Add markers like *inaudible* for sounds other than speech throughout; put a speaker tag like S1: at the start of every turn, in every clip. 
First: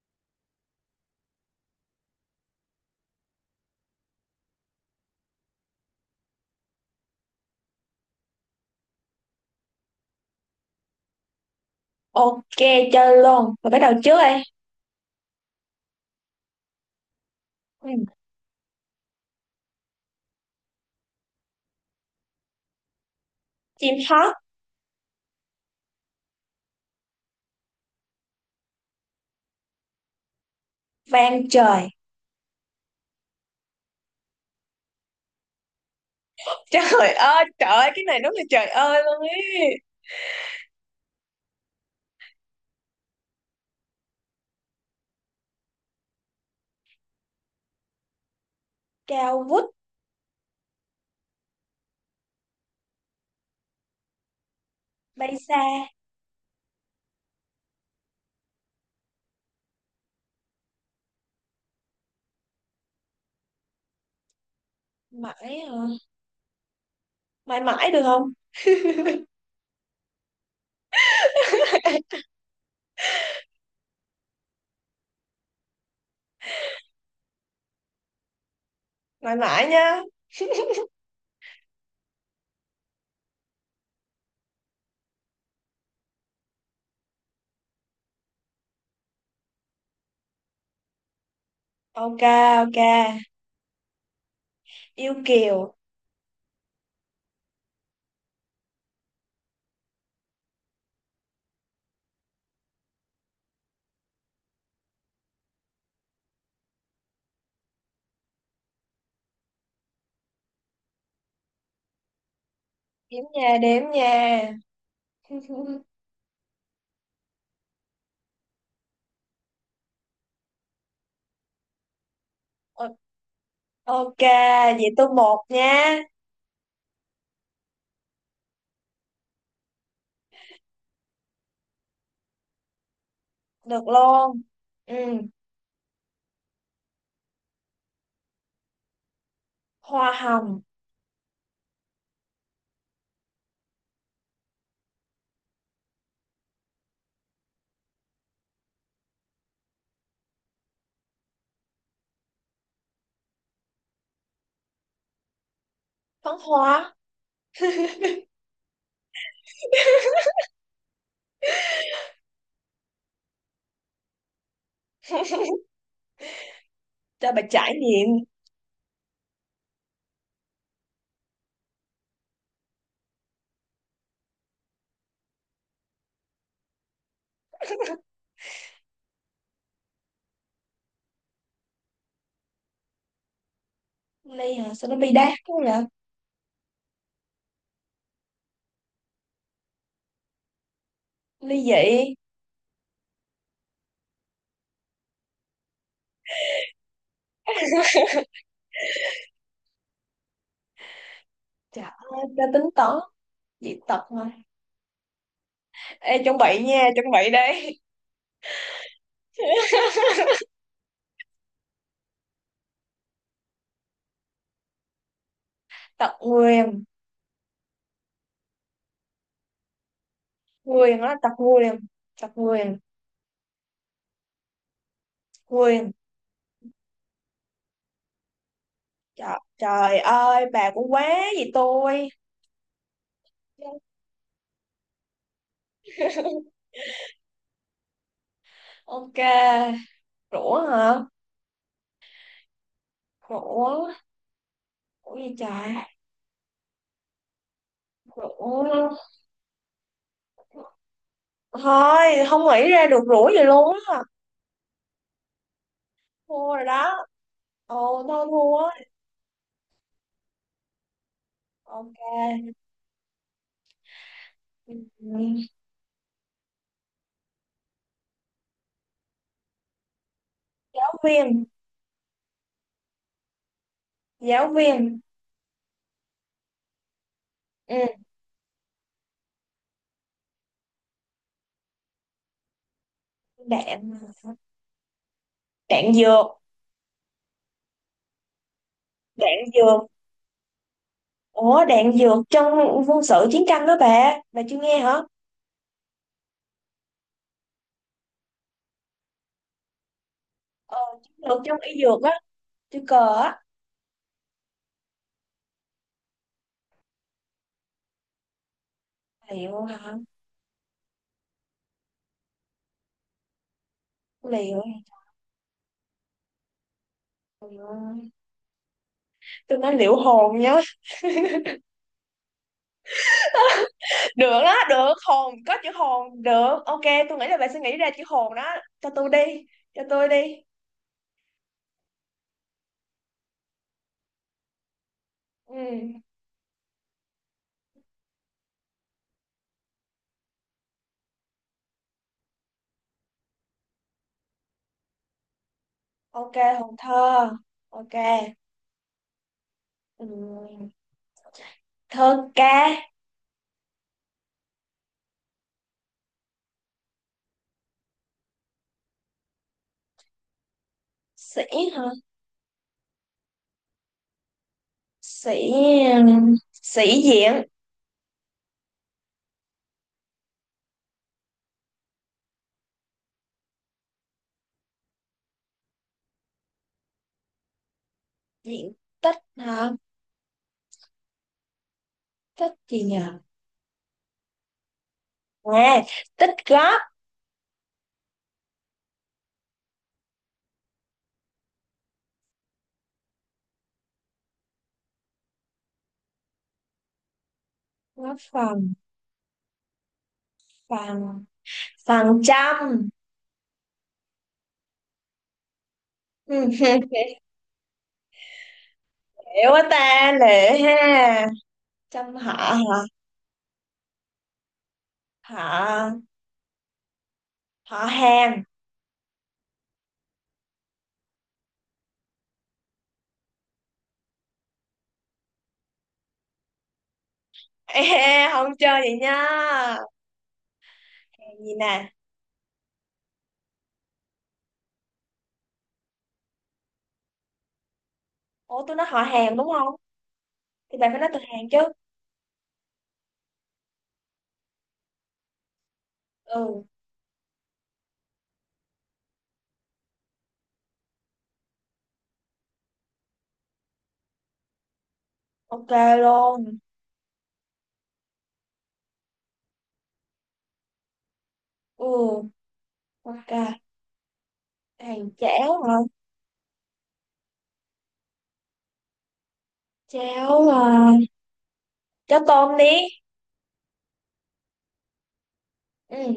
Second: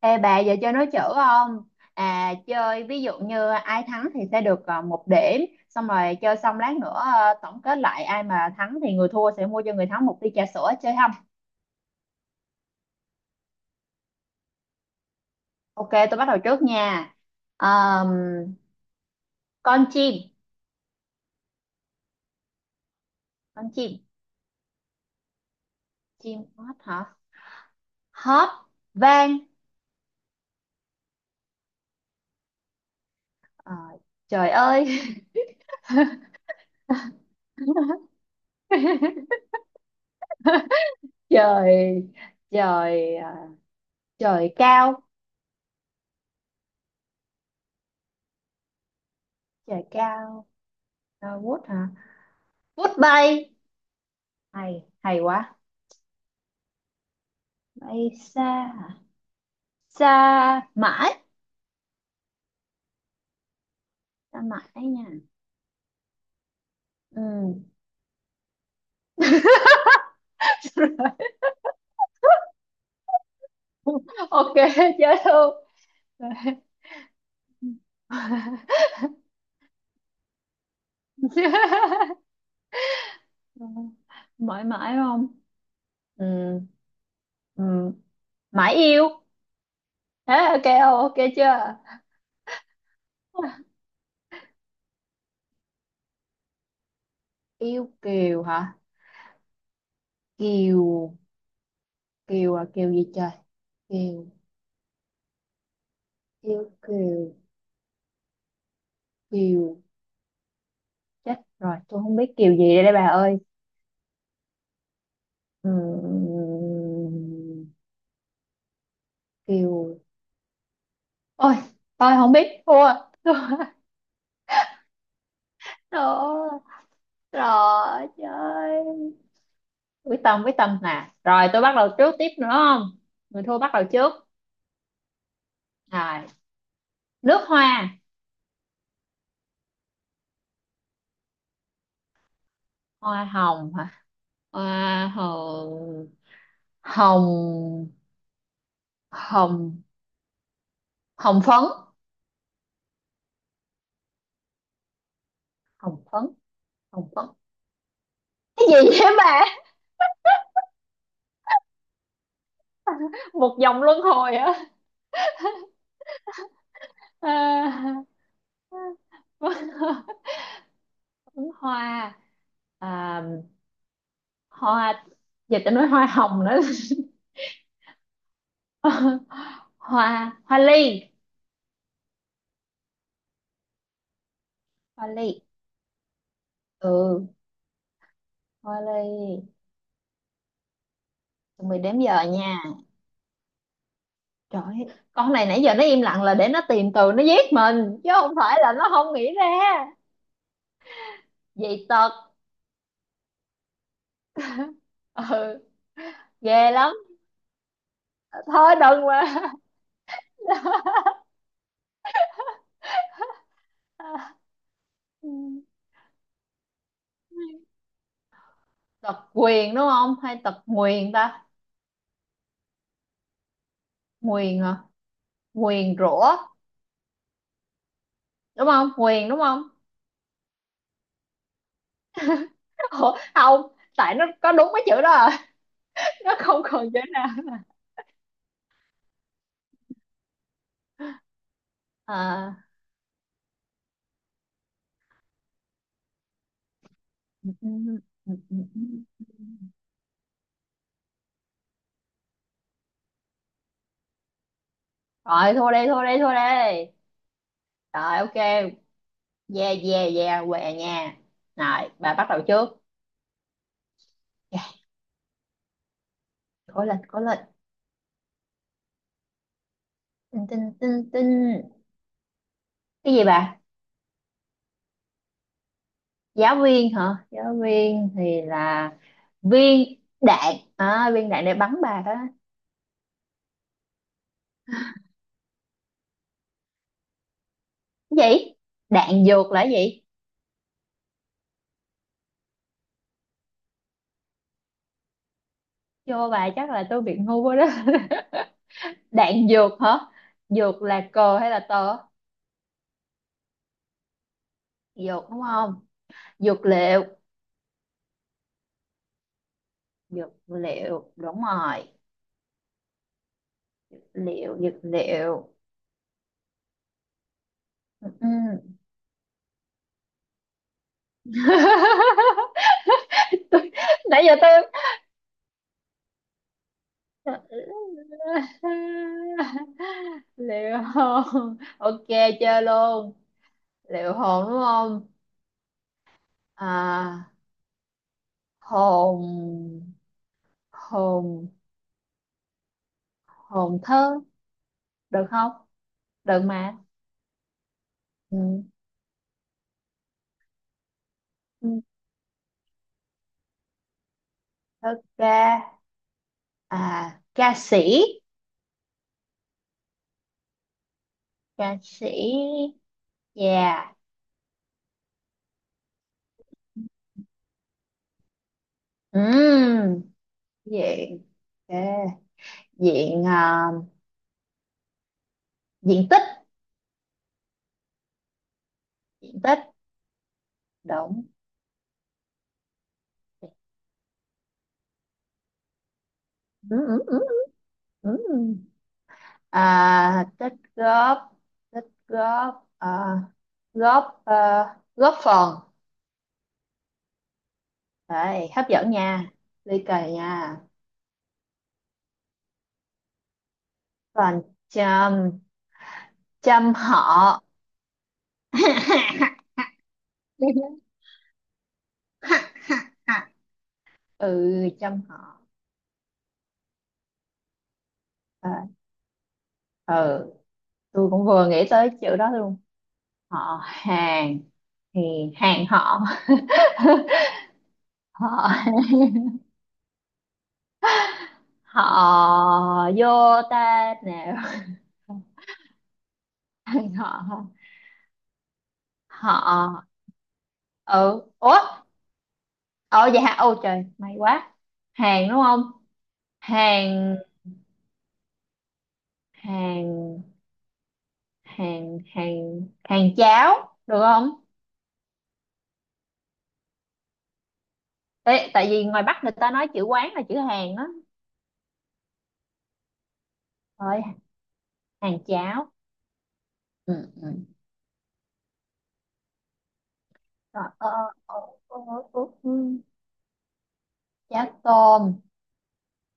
S1: Ê bà giờ chơi nói chữ không? À chơi ví dụ như ai thắng thì sẽ được một điểm. Xong rồi chơi xong lát nữa tổng kết lại ai mà thắng thì người thua sẽ mua cho người thắng một ly trà sữa, chơi không?
S2: Ok, chơi luôn. Mình bắt đầu trước đây.
S1: Ok, tôi bắt đầu trước nha.
S2: Ừ.
S1: Ờm, Con chim. Con chim.
S2: Chim hót
S1: Chim hót hả? Hót vang.
S2: vang trời.
S1: Ờ, Trời ơi. *laughs*
S2: Trời trời ơi, cái này đúng là trời ơi luôn ý.
S1: Trời. Trời ờ, Trời cao.
S2: Cao vút
S1: Trời cao. Vút hả? Vút bay. Hay hay
S2: bay xa.
S1: quá. Bay xa hả? Xa mãi. Xa mãi nha.
S2: Mãi hả?
S1: Ừ.
S2: Mãi mãi được không? *laughs*
S1: *laughs* Ok, chết luôn.
S2: Mãi mãi nha.
S1: *laughs* Mãi mãi không? Ừ. Ừ. Mãi yêu. Thế ok không, ok chưa?
S2: Ok, ok. Yêu kiều.
S1: Yêu kiều hả? Kiều. Kiều à, kiều gì trời? Kiều. Yêu kiều. Kiều. Chết rồi, tôi không biết kiều gì đây, bà
S2: Đếm
S1: ơi.
S2: nha đếm nha. *laughs*
S1: Ừ, kiều. Ôi, tôi không biết, thua.
S2: O-
S1: Thua. *laughs*
S2: Ok. Vậy tôi một nha.
S1: Thua. Rồi chơi. Quyết tâm quyết tâm nè, rồi tôi bắt đầu trước tiếp nữa không? Người thua bắt
S2: Được
S1: đầu trước.
S2: luôn. Ừ.
S1: Rồi. Nước hoa.
S2: Hoa hồng.
S1: Hoa hồng hả? Hoa hồng. Hồng. Hồng. Hồng phấn. Hồng phấn.
S2: Phấn hoa.
S1: Hồng phấn.
S2: *laughs*
S1: Cái gì vậy bà? Một vòng luân hồi hả?
S2: Cho bà trải
S1: À,
S2: nghiệm.
S1: *laughs* phấn hoa. À, hoa. Giờ ta nói hoa hồng nữa. *laughs* *laughs* hoa hoa ly.
S2: Ly hả, sao nó
S1: Hoa
S2: bi
S1: ly.
S2: đát quá vậy?
S1: Ừ. Hoa ly.
S2: Ly
S1: Tụi mình
S2: dị.
S1: đếm giờ nha. Trời ơi, con này nãy giờ nó im lặng là để nó tìm từ nó giết mình, chứ không phải là nó không nghĩ ra. Dị
S2: Trời
S1: tật.
S2: ơi ta tính toán. Dị tật mà.
S1: Ừ.
S2: Ê, chuẩn bị
S1: Ghê
S2: nha,
S1: lắm.
S2: chuẩn bị đây.
S1: Thôi đừng mà.
S2: *laughs*
S1: *laughs* Ừ.
S2: Tật nguyền.
S1: Tật quyền đúng không hay tật
S2: Nguyền
S1: nguyền
S2: đó, tật
S1: ta?
S2: nguyền. Tật nguyền.
S1: Nguyền hả?
S2: Nguyền.
S1: Nguyền rủa. Đúng không? Nguyền
S2: Trời,
S1: đúng không?
S2: trời ơi bà cũng quá. Gì tôi?
S1: Ủa, không, tại nó có đúng cái chữ đó à. *laughs* Nó
S2: *laughs*
S1: không còn chữ nào.
S2: Ok. Rủa hả?
S1: À.
S2: Rủa. Rủa gì trời?
S1: Rồi.
S2: Rủa. Thôi không nghĩ ra được rủa gì luôn á.
S1: Thua đi, thua đi, thua
S2: Thua rồi
S1: đi.
S2: đó. Ồ
S1: Rồi
S2: thôi,
S1: ok.
S2: thua á.
S1: Yeah, yeah, yeah, què nha. Rồi bà
S2: Ok.
S1: bắt đầu trước. Yeah.
S2: Ừ,
S1: Cố lên, cố lên. Tinh, tinh,
S2: giáo
S1: tinh,
S2: viên.
S1: tinh. Cái gì bà?
S2: Giáo viên.
S1: Giáo viên hả? Giáo
S2: Ừ.
S1: viên thì là viên đạn à? Viên đạn để bắn bà đó.
S2: Đạn. Đạn dược.
S1: Cái gì? Đạn
S2: Đạn
S1: dược là cái
S2: dược.
S1: gì?
S2: Ủa, đạn dược trong quân sự chiến tranh đó bà chưa nghe hả?
S1: Vô bà, chắc là tôi bị ngu quá đó. *laughs* Đạn dược hả?
S2: Ờ,
S1: Dược là
S2: chiến lược
S1: cờ hay
S2: trong
S1: là
S2: y
S1: tờ?
S2: dược á. Chưa, cờ á.
S1: Dược đúng không? Dược liệu.
S2: Liệu hả?
S1: Dược liệu đúng rồi. Liệu
S2: Liệu.
S1: dược liệu.
S2: Trời ơi,
S1: Ừ.
S2: tôi nói liệu hồn nhá.
S1: *laughs* Tôi-
S2: *laughs*
S1: nãy
S2: Được
S1: giờ tôi
S2: đó, được hồn, có chữ hồn, được, ok. Tôi nghĩ là bà sẽ nghĩ ra chữ hồn đó. Cho tôi đi, cho tôi đi.
S1: liệu hồn, ok. Chơi luôn. Liệu hồn đúng không?
S2: Ừ,
S1: À, hồn. Hồn. Hồn thơ, được không?
S2: ok.
S1: Được
S2: Hồn
S1: mà.
S2: thơ. Ok.
S1: Ừ.
S2: Ừ.
S1: Ừ.
S2: Thơ ca.
S1: Thơ ca. À, ca sĩ. Ca
S2: Sĩ hả?
S1: sĩ. Yeah.
S2: Sĩ. Sĩ diện.
S1: Ừ. Diện. Ok. Diện à, diện tích.
S2: Diện tích
S1: Tích
S2: hả?
S1: động.
S2: Tích gì nhỉ? À, tích
S1: Ừ,
S2: góp.
S1: ừ, ừ. Ừ. À, tích góp. Tích góp à, góp à, góp phần.
S2: Góp
S1: Đấy, hấp
S2: Phần.
S1: dẫn nha. Ly kỳ nha.
S2: Phần phần trăm. *laughs*
S1: Còn. Chăm. Chăm họ.
S2: Hiểu quá ta, lệ
S1: *laughs*
S2: ha. Trăm họ hả?
S1: Ừ. Chăm họ.
S2: Họ. Họ hàng.
S1: À, ừ, tôi cũng vừa nghĩ tới chữ đó luôn. Họ hàng. Thì hàng họ.
S2: *laughs*
S1: *laughs*
S2: Ê,
S1: Họ.
S2: không
S1: *laughs*
S2: chơi vậy nha. Hàng gì nè?
S1: Họ vô ta nào. *laughs* Anh họ.
S2: Ủa, tôi nói họ hàng đúng không
S1: Họ.
S2: thì bạn phải nói từ
S1: Ừ,
S2: hàng chứ.
S1: ủa. Ờ vậy hả, ô trời may quá. Hàng đúng không?
S2: Ừ,
S1: Hàng. Hàng. Hàng cháo được không?
S2: ok luôn.
S1: Ê, tại vì ngoài Bắc người ta nói chữ quán là chữ hàng đó.
S2: Ừ, ok.
S1: Rồi
S2: Hàng
S1: hàng
S2: chéo
S1: cháo.
S2: hả?
S1: Ừ. Ừ.
S2: Chéo
S1: Ờ, ờ,
S2: à.
S1: ờ, ờ,
S2: Chéo
S1: ờ, ừ.
S2: tôm đi.
S1: Cháo tôm.
S2: Ừ.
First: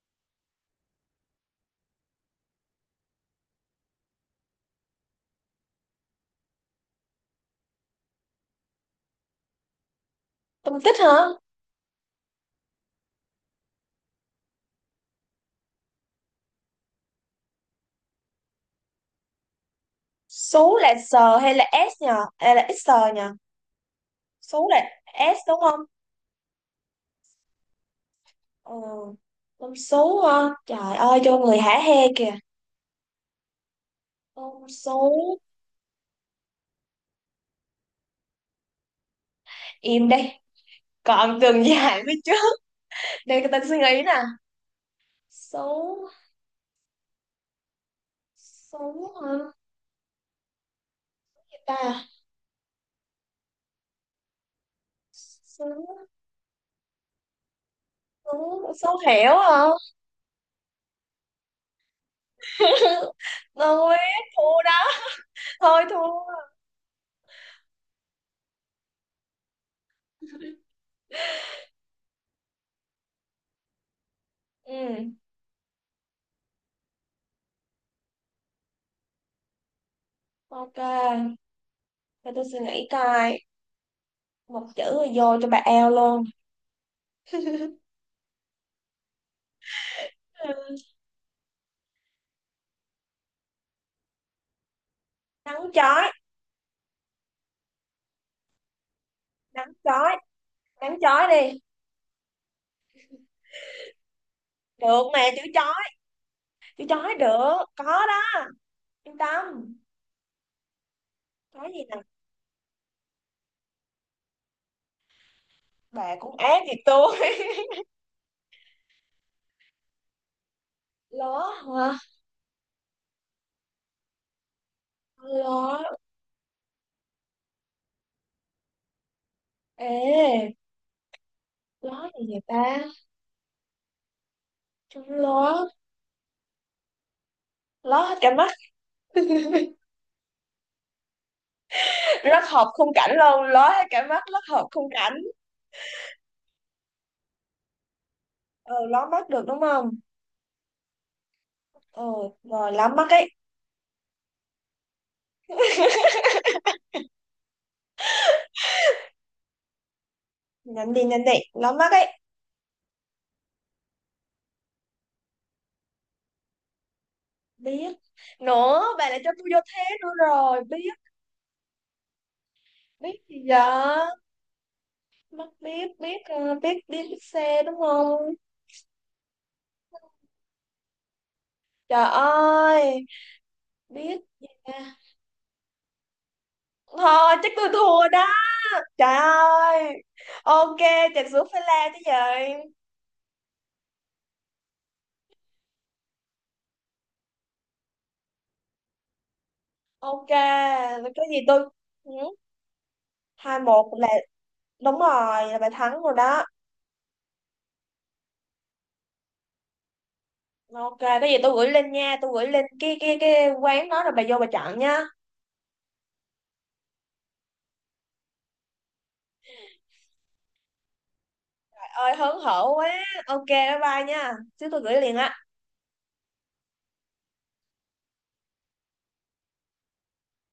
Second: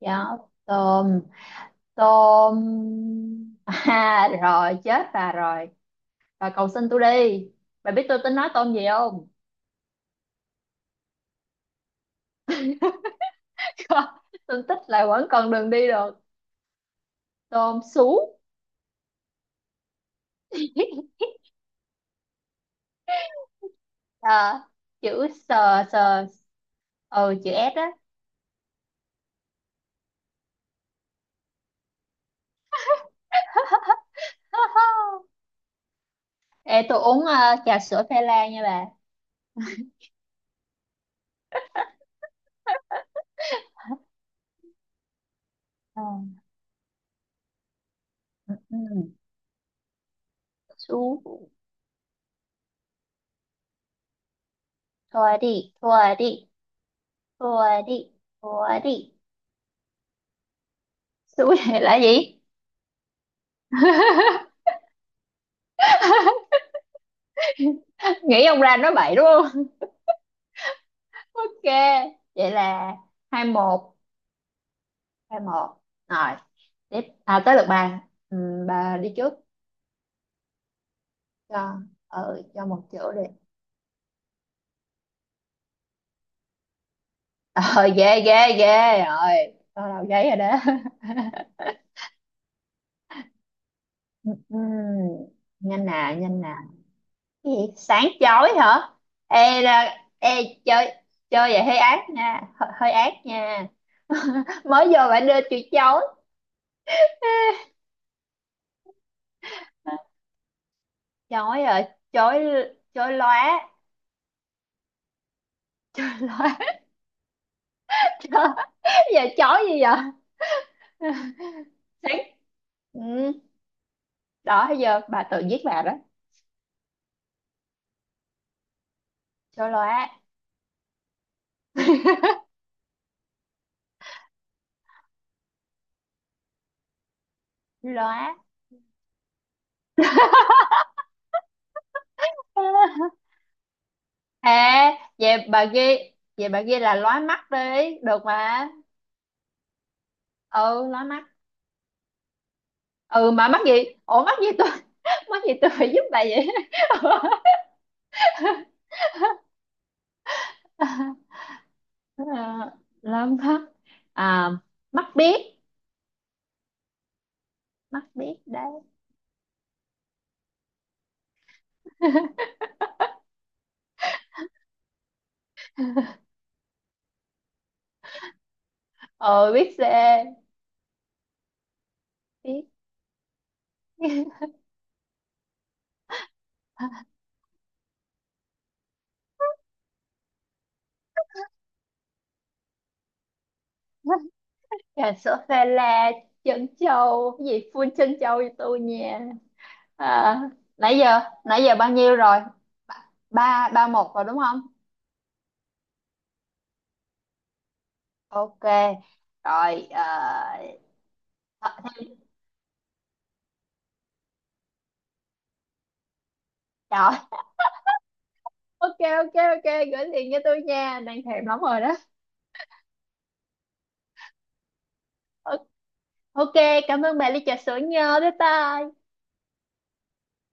S1: Cháo tôm. Tôm. *laughs* À rồi chết, à rồi. Và cầu xin tôi đi. Bà biết tôi tính nói tôm gì không?
S2: Tôm tích hả?
S1: *laughs* Tôi thích là vẫn còn đường đi được. Tôm sú.
S2: Số là
S1: *laughs*
S2: S hay là S nhờ? Hay là S nhờ?
S1: À,
S2: Số là
S1: chữ
S2: S đúng không?
S1: sờ sờ. Ừ, chữ S á.
S2: Ừ. Tôm sú ha. Trời ơi, cho người hả hê kìa.
S1: *laughs*
S2: Tôm số.
S1: Ê, tôi uống trà sữa phê la nha bà.
S2: Im đây. Còn từng dài phía trước. Để người ta suy nghĩ nè.
S1: Ờ.
S2: Số.
S1: Ừ.
S2: Số
S1: Ừ.
S2: hả?
S1: Sú.
S2: Người ta.
S1: Thua
S2: Số.
S1: đi. Thua đi. Thua đi.
S2: Số
S1: Thua
S2: Sú
S1: đi.
S2: hiểu hả?
S1: Sú *laughs* này là gì?
S2: *laughs* Tôi thua đó. Thôi thua.
S1: *laughs* Nghĩ ông ra nói bậy đúng không? *laughs* Ok. Vậy là 2-1.
S2: Ừ.
S1: 2-1 rồi. Tiếp à, tới lượt bà. Bà đi trước.
S2: Ok.
S1: cho
S2: Để
S1: ờ
S2: tôi suy
S1: cho một
S2: nghĩ
S1: chỗ đi.
S2: coi. Một chữ rồi vô cho bà eo luôn. *laughs*
S1: Ờ Ghê ghê ghê rồi, tôi đầu giấy rồi đó.
S2: Ừ,
S1: *laughs* Ừm,
S2: nắng
S1: Nhanh
S2: chói.
S1: nè, nhanh nè. Cái gì sáng chói hả? Ê
S2: Nắng
S1: ra
S2: chói.
S1: ê. Chơi.
S2: Nắng chói
S1: Chơi
S2: đi.
S1: vậy hơi ác nha, hơi ác nha. *laughs* Mới vô
S2: Được mà,
S1: bạn đưa
S2: chữ
S1: chữ
S2: chói.
S1: chói.
S2: Chữ chói được có đó, yên tâm.
S1: Chói
S2: Chói gì
S1: rồi.
S2: nè?
S1: Chói. Chói lóa.
S2: Bà
S1: *laughs*
S2: cũng
S1: Lóa.
S2: ác gì tôi. *laughs*
S1: Trời, giờ chói gì vậy?
S2: Ló
S1: *laughs*
S2: hả?
S1: Sáng. Ừ, đó giờ bà tự giết bà đó.
S2: Ló.
S1: Chói lóa.
S2: Ê, ló gì vậy ta? Chú ló. Ló hết cả
S1: Lóa.
S2: mắt. *laughs* Rất hợp khung cảnh
S1: *laughs*
S2: luôn, ló hết cả mắt, rất hợp khung
S1: à,
S2: cảnh.
S1: vậy bà ghi. Vậy bà ghi là lóa mắt đi, được mà.
S2: Ờ, ló mắt được đúng không?
S1: Ừ, lóa mắt.
S2: Ờ, rồi ló mắt ấy.
S1: Ừ mà mắc gì? Ủa mắc gì tôi? *laughs* Mắc gì tôi phải giúp bà vậy? *laughs*
S2: Nhanh đi, nhanh đi, ló mắt ấy.
S1: Ờ, lóa mắt. À, mắt biết.
S2: Biết.
S1: Mắt biết
S2: Nữa
S1: đấy.
S2: bà lại cho tôi vô thế nữa rồi, biết.
S1: *laughs*
S2: Biết gì giờ? Mắt biết. Biết biết biết xe đúng không?
S1: Ừ, biết xe.
S2: Trời
S1: Biết.
S2: ơi, biết
S1: *laughs*
S2: gì nha. Thôi chắc tôi thua đó. Trời ơi. Ok, trà sữa phải la chứ gì.
S1: Trà sữa pha la trân châu cái gì full trân châu cho tôi nha.
S2: Ok,
S1: À,
S2: cái gì
S1: nãy
S2: tôi.
S1: giờ bao
S2: Ừ,
S1: nhiêu rồi?
S2: hai
S1: Ba ba
S2: một là
S1: một rồi đúng.
S2: đúng rồi, là bà thắng rồi đó.
S1: Ok. Rồi
S2: Ok, cái gì tôi gửi
S1: ờ,
S2: lên nha, tôi gửi lên cái quán đó rồi bà vô bà chọn nha.
S1: rồi. Ok, ok, ok. Gửi liền cho tôi nha, đang thèm lắm rồi
S2: Trời
S1: đó.
S2: ơi, hớn hở quá. Ok, bye bye nha. Chứ tôi gửi liền á.
S1: Ờ, ok. Cảm ơn bà ly trà sữa nhớ, bye bye.